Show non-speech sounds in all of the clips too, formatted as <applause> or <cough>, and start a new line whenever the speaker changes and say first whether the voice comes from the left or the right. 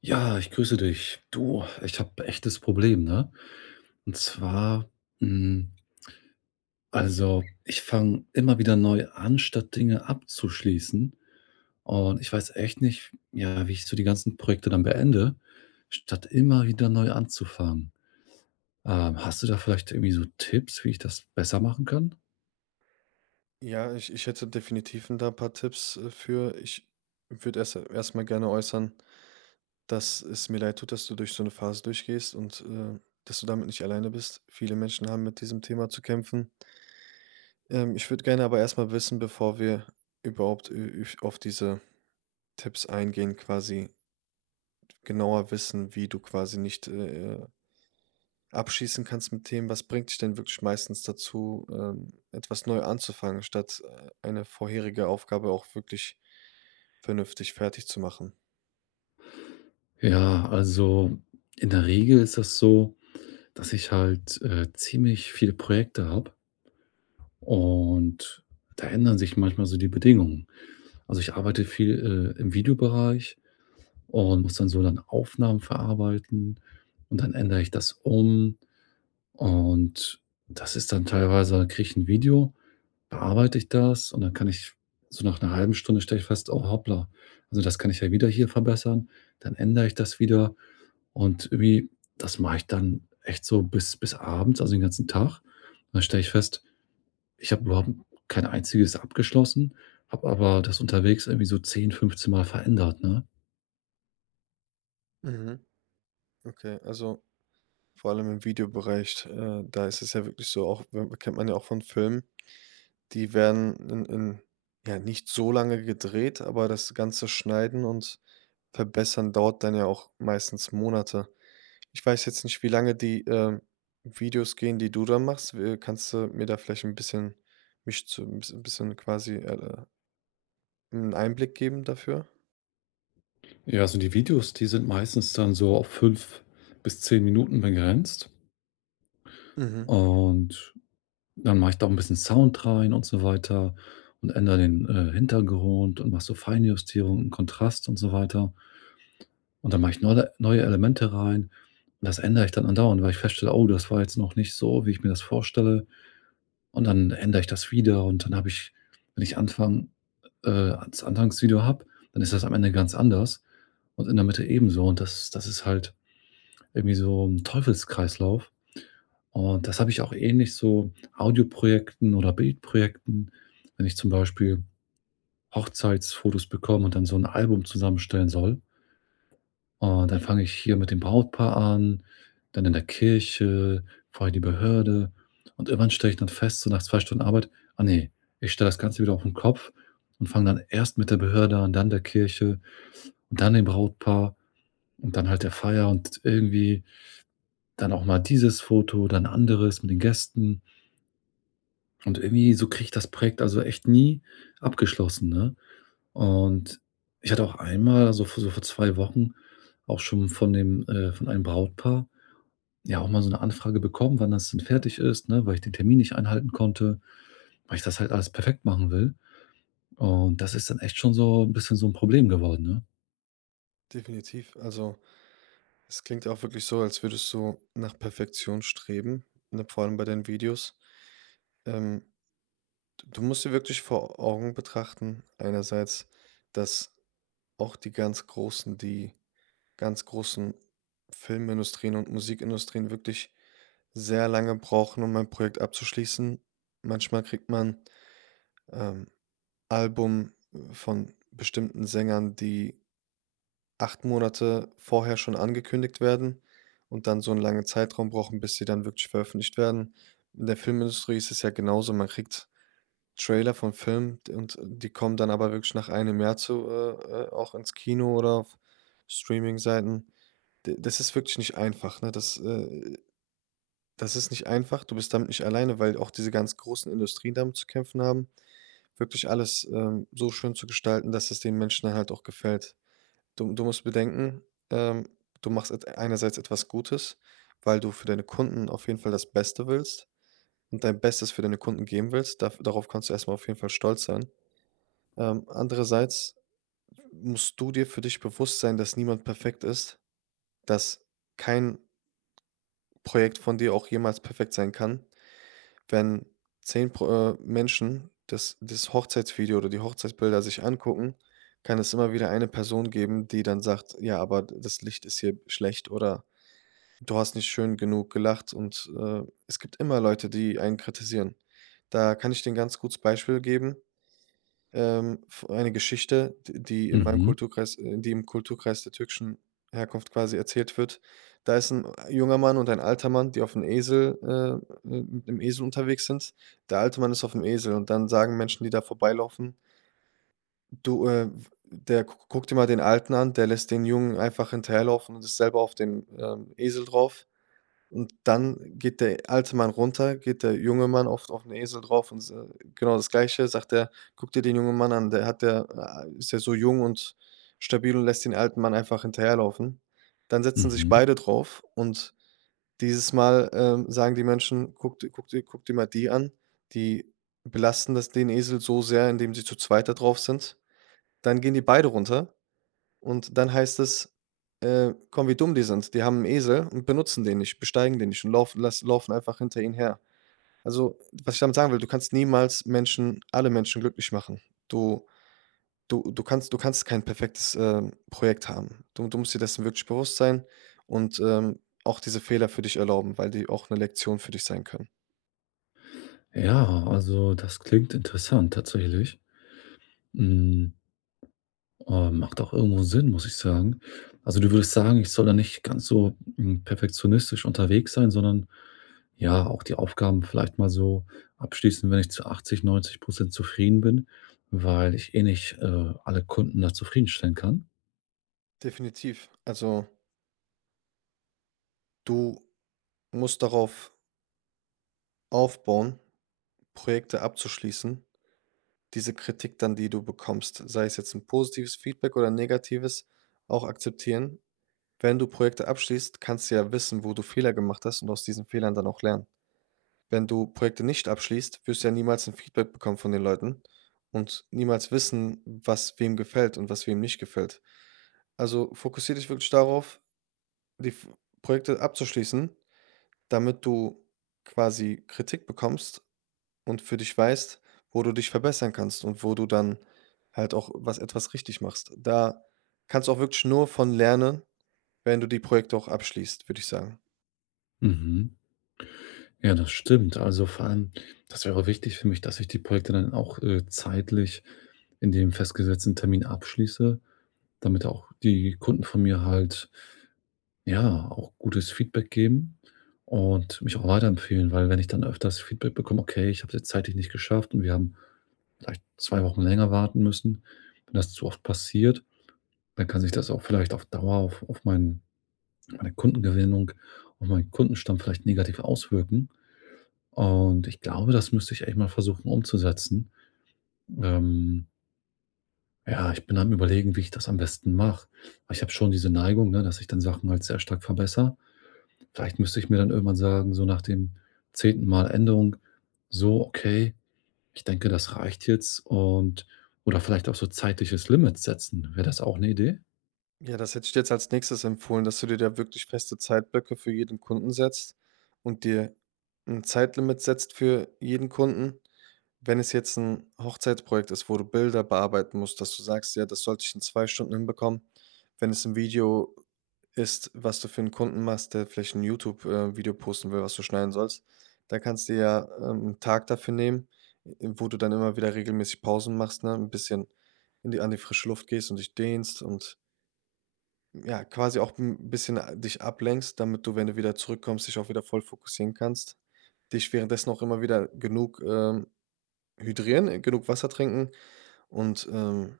left: Ja, ich grüße dich. Du, ich habe echtes Problem, ne? Und zwar, hm, also ich fange immer wieder neu an, statt Dinge abzuschließen. Und ich weiß echt nicht, ja, wie ich so die ganzen Projekte dann beende, statt immer wieder neu anzufangen. Hast du da vielleicht irgendwie so Tipps, wie ich das besser machen kann?
right: Ja, ich hätte definitiv 'n da ein paar Tipps, für. Ich würde erstmal gerne äußern, dass es mir leid tut, dass du durch so eine Phase durchgehst und, dass du damit nicht alleine bist. Viele Menschen haben mit diesem Thema zu kämpfen. Ich würde gerne aber erstmal wissen, bevor wir überhaupt ü üf auf diese Tipps eingehen, quasi genauer wissen, wie du quasi nicht, abschließen kannst mit Themen. Was bringt dich denn wirklich meistens dazu, etwas neu anzufangen, statt, eine vorherige Aufgabe auch wirklich vernünftig fertig zu machen.
left: Ja, also in der Regel ist das so, dass ich halt, ziemlich viele Projekte habe und da ändern sich manchmal so die Bedingungen. Also, ich arbeite viel, im Videobereich und muss dann so dann Aufnahmen verarbeiten und dann ändere ich das um und das ist dann teilweise dann kriege ich 'n Video, bearbeite ich das und dann kann ich so nach einer halben Stunde stelle ich fest: „Oh hoppla, also das kann ich ja wieder hier verbessern.“ Dann ändere ich das wieder und irgendwie, das mache ich dann echt so bis abends, also den ganzen Tag. Dann stelle ich fest, ich habe überhaupt kein einziges abgeschlossen, habe aber das unterwegs irgendwie so 10, 15 Mal verändert, ne?
right: Mhm. Okay, also vor allem im Videobereich, da ist es ja wirklich so, auch we kennt man ja auch von Filmen, die werden in ja, nicht so lange gedreht, aber das ganze Schneiden und Verbessern dauert dann ja auch meistens Monate. Ich weiß jetzt nicht, wie lange die, Videos gehen, die du dann machst. Kannst du mir da vielleicht ein bisschen quasi, 'n Einblick geben dafür?
left: Ja, also die Videos, die sind meistens dann so auf 5 bis 10 Minuten begrenzt.
right: Mhm.
left: Und dann mache ich da auch ein bisschen Sound rein und so weiter und ändere den, Hintergrund und mache so Feinjustierung und Kontrast und so weiter. Und dann mache ich neue Elemente rein. Das ändere ich dann andauernd, weil ich feststelle: „Oh, das war jetzt noch nicht so, wie ich mir das vorstelle.“ Und dann ändere ich das wieder und dann habe ich wenn ich Anfang äh, das Anfangsvideo habe, dann ist das am Ende ganz anders und in der Mitte ebenso. Und das ist halt irgendwie so 'n Teufelskreislauf. Und das habe ich auch ähnlich so Audioprojekten oder Bildprojekten, wenn ich zum Beispiel Hochzeitsfotos bekomme und dann so ein Album zusammenstellen soll. Und dann fange ich hier mit dem Brautpaar an, dann in der Kirche, vorher die Behörde. Und irgendwann stelle ich dann fest, so nach 2 Stunden Arbeit: „Ah nee, ich stelle das Ganze wieder auf den Kopf“ und fange dann erst mit der Behörde an, dann der Kirche und dann dem Brautpaar und dann halt der Feier und irgendwie dann auch mal dieses Foto, dann anderes mit den Gästen. Und irgendwie so kriege ich das Projekt also echt nie abgeschlossen, ne? Und ich hatte auch einmal, also vor so vor 2 Wochen, auch schon von dem von einem Brautpaar ja auch mal so 'ne Anfrage bekommen, wann das denn fertig ist, ne, weil ich den Termin nicht einhalten konnte, weil ich das halt alles perfekt machen will. Und das ist dann echt schon so 'n bisschen so 'n Problem geworden, ne?
right: Definitiv. Also, es klingt ja auch wirklich so, als würdest du nach Perfektion streben, ne, vor allem bei deinen Videos. Ähm, d du musst dir wirklich vor Augen betrachten, einerseits, dass auch die ganz großen Filmindustrien und Musikindustrien wirklich sehr lange brauchen, um ein Projekt abzuschließen. Manchmal kriegt man, ähm, Album, von bestimmten Sängern, die acht Monate vorher schon angekündigt werden und dann so 'n langen Zeitraum brauchen, bis sie dann wirklich veröffentlicht werden. In der Filmindustrie ist es ja genauso, man kriegt Trailer von Filmen d und die kommen dann aber wirklich nach einem Jahr zu auch ins Kino oder auf Streaming-Seiten. D das ist wirklich nicht einfach, ne? Das ist nicht einfach. Du bist damit nicht alleine, weil auch diese ganz großen Industrien damit zu kämpfen haben, wirklich alles, so schön zu gestalten, dass es den Menschen dann halt auch gefällt. Du musst bedenken, ähm, du machst et einerseits etwas Gutes, weil du für deine Kunden auf jeden Fall das Beste willst und dein Bestes für deine Kunden geben willst. Daf darauf kannst du erst mal auf jeden Fall stolz sein. Andererseits musst du dir für dich bewusst sein, dass niemand perfekt ist, dass kein Projekt von dir auch jemals perfekt sein kann. Wenn 10 Pro Menschen das Hochzeitsvideo oder die Hochzeitsbilder sich angucken, kann es immer wieder eine Person geben, die dann sagt: „Ja, aber das Licht ist hier schlecht“ oder du hast nicht schön genug gelacht und, es gibt immer Leute, die einen kritisieren. Da kann ich dir 'n ganz gutes Beispiel geben, f eine Geschichte, d die in meinem
left: Mhm,
right: Kulturkreis die im Kulturkreis der türkischen Herkunft quasi erzählt wird. Da ist ein junger Mann und ein alter Mann, die auf 'n Esel mit 'nem Esel unterwegs sind. Der alte Mann ist auf dem Esel und dann sagen Menschen, die da vorbeilaufen: „Du, der gu guck dir mal den Alten an, der lässt den Jungen einfach hinterherlaufen und ist selber auf dem, Esel drauf.“ Und dann geht der alte Mann runter, geht der junge Mann oft auf den Esel drauf und s genau das Gleiche, sagt er: „Guck dir den jungen Mann an, der hat der a ist ja so jung und stabil und lässt den alten Mann einfach hinterherlaufen.“ Dann setzen sich
left: mhm.
right: beide drauf und dieses Mal, sagen die Menschen: „Guck dir guck dir guck dir mal die an.“ Die belasten das den Esel so sehr, indem sie zu zweit da drauf sind. Dann gehen die beide runter. Und dann heißt es, komm, wie dumm die sind. Die haben einen Esel und benutzen den nicht, besteigen den nicht und laufen einfach hinter ihnen her. Also, was ich damit sagen will, du kannst niemals Menschen alle Menschen glücklich machen. Du du kannst kein perfektes, Projekt haben. Du musst dir dessen wirklich bewusst sein und, auch diese Fehler für dich erlauben, weil die auch eine Lektion für dich sein können.
left: Ja, also das klingt interessant tatsächlich. Hm. Macht auch irgendwo Sinn, muss ich sagen. Also, du würdest sagen, ich soll da nicht ganz so, perfektionistisch unterwegs sein, sondern, ja, auch die Aufgaben vielleicht mal so abschließen, wenn ich zu 80, 90 zufrieden bin, weil ich eh nicht, alle Kunden da zufriedenstellen kann.
right: Definitiv. Also, du musst darauf aufbauen, Projekte abzuschließen, diese Kritik dann, die du bekommst, sei es jetzt ein positives Feedback oder ein negatives, auch akzeptieren. Wenn du Projekte abschließt, kannst du ja wissen, wo du Fehler gemacht hast und aus diesen Fehlern dann auch lernen. Wenn du Projekte nicht abschließt, wirst du ja niemals ein Feedback bekommen von den Leuten und niemals wissen, was wem gefällt und was wem nicht gefällt. Also, fokussiere dich wirklich darauf, die F Projekte abzuschließen, damit du quasi Kritik bekommst und für dich weißt, wo du dich verbessern kannst und wo du dann halt auch was etwas richtig machst. Da kannst du auch wirklich nur von lernen, wenn du die Projekte auch abschließt, würde ich sagen.
left: Mhm. Ja, das stimmt. Also, vor allem, das wäre wichtig für mich, dass ich die Projekte dann auch, zeitlich in dem festgesetzten Termin abschließe, damit auch die Kunden von mir halt ja, auch gutes Feedback geben und mich auch weiterempfehlen, weil wenn ich dann öfters Feedback bekomme: „Okay, ich habe es jetzt zeitlich nicht geschafft und wir haben vielleicht 2 Wochen länger warten müssen.“ Wenn das zu oft passiert, dann kann sich das auch vielleicht auf Dauer auf meinen meine Kundengewinnung, auf meinen Kundenstamm vielleicht negativ auswirken. Und ich glaube, das müsste ich echt mal versuchen umzusetzen. Ähm, ja, ich bin am Überlegen, wie ich das am besten mache. Ich habe schon diese Neigung, ne, dass ich dann Sachen halt sehr stark verbessere. Vielleicht müsste ich mir dann irgendwann sagen, so nach dem zehnten Mal Änderung: „So, okay, ich denke, das reicht jetzt“ und oder vielleicht auch so zeitliches Limit setzen. Wäre das auch eine Idee?
right: Ja, das hätte ich dir jetzt als Nächstes empfohlen, dass du dir da wirklich feste Zeitblöcke für jeden Kunden setzt und dir ein Zeitlimit setzt für jeden Kunden. Wenn es jetzt ein Hochzeitsprojekt ist, wo du Bilder bearbeiten musst, dass du sagst: „Ja, das sollte ich in 2 Stunden hinbekommen.“ Wenn es ein Video ist, was du für einen Kunden machst, der vielleicht ein YouTube Video posten will, was du schneiden sollst, da kannst du ja, 'n Tag dafür nehmen, wo du dann immer wieder regelmäßig Pausen machst, ne, 'n bisschen in die an die frische Luft gehst und dich dehnst und, ja, quasi auch ein bisschen a dich ablenkst, damit du, wenn du wieder zurückkommst, dich auch wieder voll fokussieren kannst. Dich währenddessen auch immer wieder genug, Hydrieren, genug Wasser trinken und,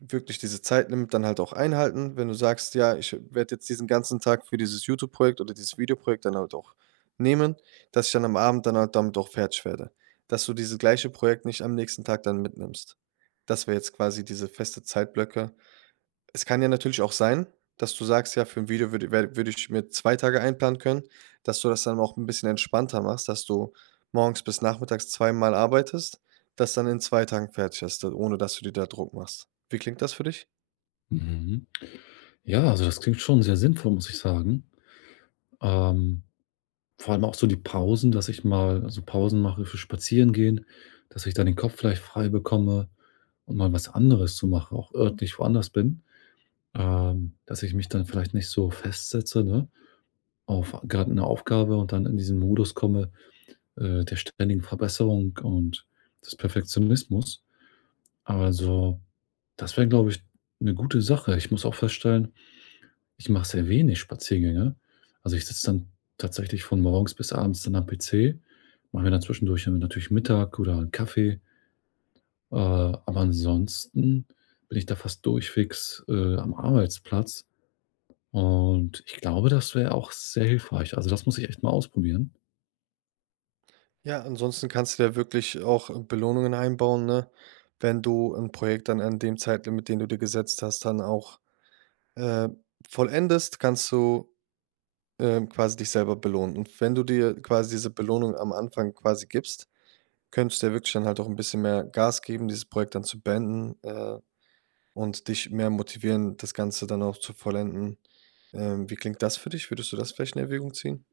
right: wirklich diese Zeit nimmt, dann halt auch einhalten. Wenn du sagst: „Ja, ich werde jetzt diesen ganzen Tag für dieses YouTube-Projekt oder dieses Videoprojekt dann halt auch nehmen“, dass ich dann am Abend dann halt damit auch fertig werde. Dass du dieses gleiche Projekt nicht am nächsten Tag dann mitnimmst. Das wäre jetzt quasi diese feste Zeitblöcke, es kann ja natürlich auch sein, dass du sagst: „Ja, für ein Video würde ich mir 2 Tage einplanen können“, dass du das dann auch ein bisschen entspannter machst, dass du morgens bis nachmittags zweimal arbeitest, das dann in 2 Tagen fertig hast, da ohne dass du dir da Druck machst. Wie klingt das für dich?
left: Mhm. Ja, also, das klingt schon sehr sinnvoll, muss ich sagen. Ähm, vor allem auch so die Pausen, dass ich mal so Pausen mache für Spazierengehen, dass ich dann den Kopf vielleicht frei bekomme und mal was anderes zu machen auch örtlich woanders bin. Dass ich mich dann vielleicht nicht so festsetze, ne? Auf gerade eine Aufgabe und dann in diesen Modus komme, der ständigen Verbesserung und des Perfektionismus. Also, das wäre, glaube ich, eine gute Sache. Ich muss auch feststellen, ich mache sehr wenig Spaziergänge. Also, ich sitze dann tatsächlich von morgens bis abends dann am PC, mache mir dann zwischendurch ja natürlich Mittag oder 'n Kaffee, aber ansonsten bin ich da fast durchwegs, am Arbeitsplatz und ich glaube, das wäre auch sehr hilfreich. Also, das muss ich echt mal ausprobieren.
right: Ja, ansonsten kannst du ja wirklich auch Belohnungen einbauen, ne? Wenn du ein Projekt dann an dem Zeitlimit, den du dir gesetzt hast, dann auch, äh, vollendest, kannst du, quasi dich selber belohnen. Und wenn du dir quasi diese Belohnung am Anfang quasi gibst, könntest du ja wirklich dann halt auch ein bisschen mehr Gas geben, dieses Projekt dann zu beenden, und dich mehr motivieren, das Ganze dann auch zu vollenden. Wie klingt das für dich? Würdest du das vielleicht in Erwägung ziehen?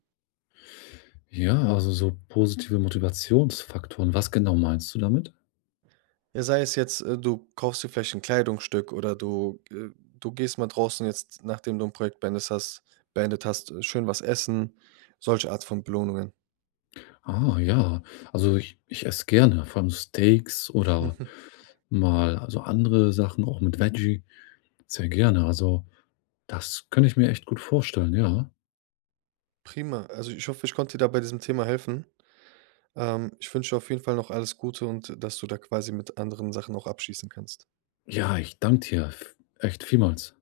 left: Ja, also so positive Motivationsfaktoren. Was genau meinst du damit?
right: Ja, sei es jetzt, du kaufst dir vielleicht ein Kleidungsstück oder du gehst mal draußen jetzt, nachdem du ein Projekt beendet hast, schön was essen, solche Art von Belohnungen.
left: Ah, ja. Also ich esse gerne, vor allem so Steaks oder
right: <laughs>
left: mal also andere Sachen, auch mit Veggie, sehr gerne. Also das könnte ich mir echt gut vorstellen, ja.
right: Prima. Also, ich hoffe, ich konnte dir da bei diesem Thema helfen. Ich wünsche dir auf jeden Fall noch alles Gute und dass du da quasi mit anderen Sachen auch abschließen kannst.
left: Ja, ich danke dir echt vielmals.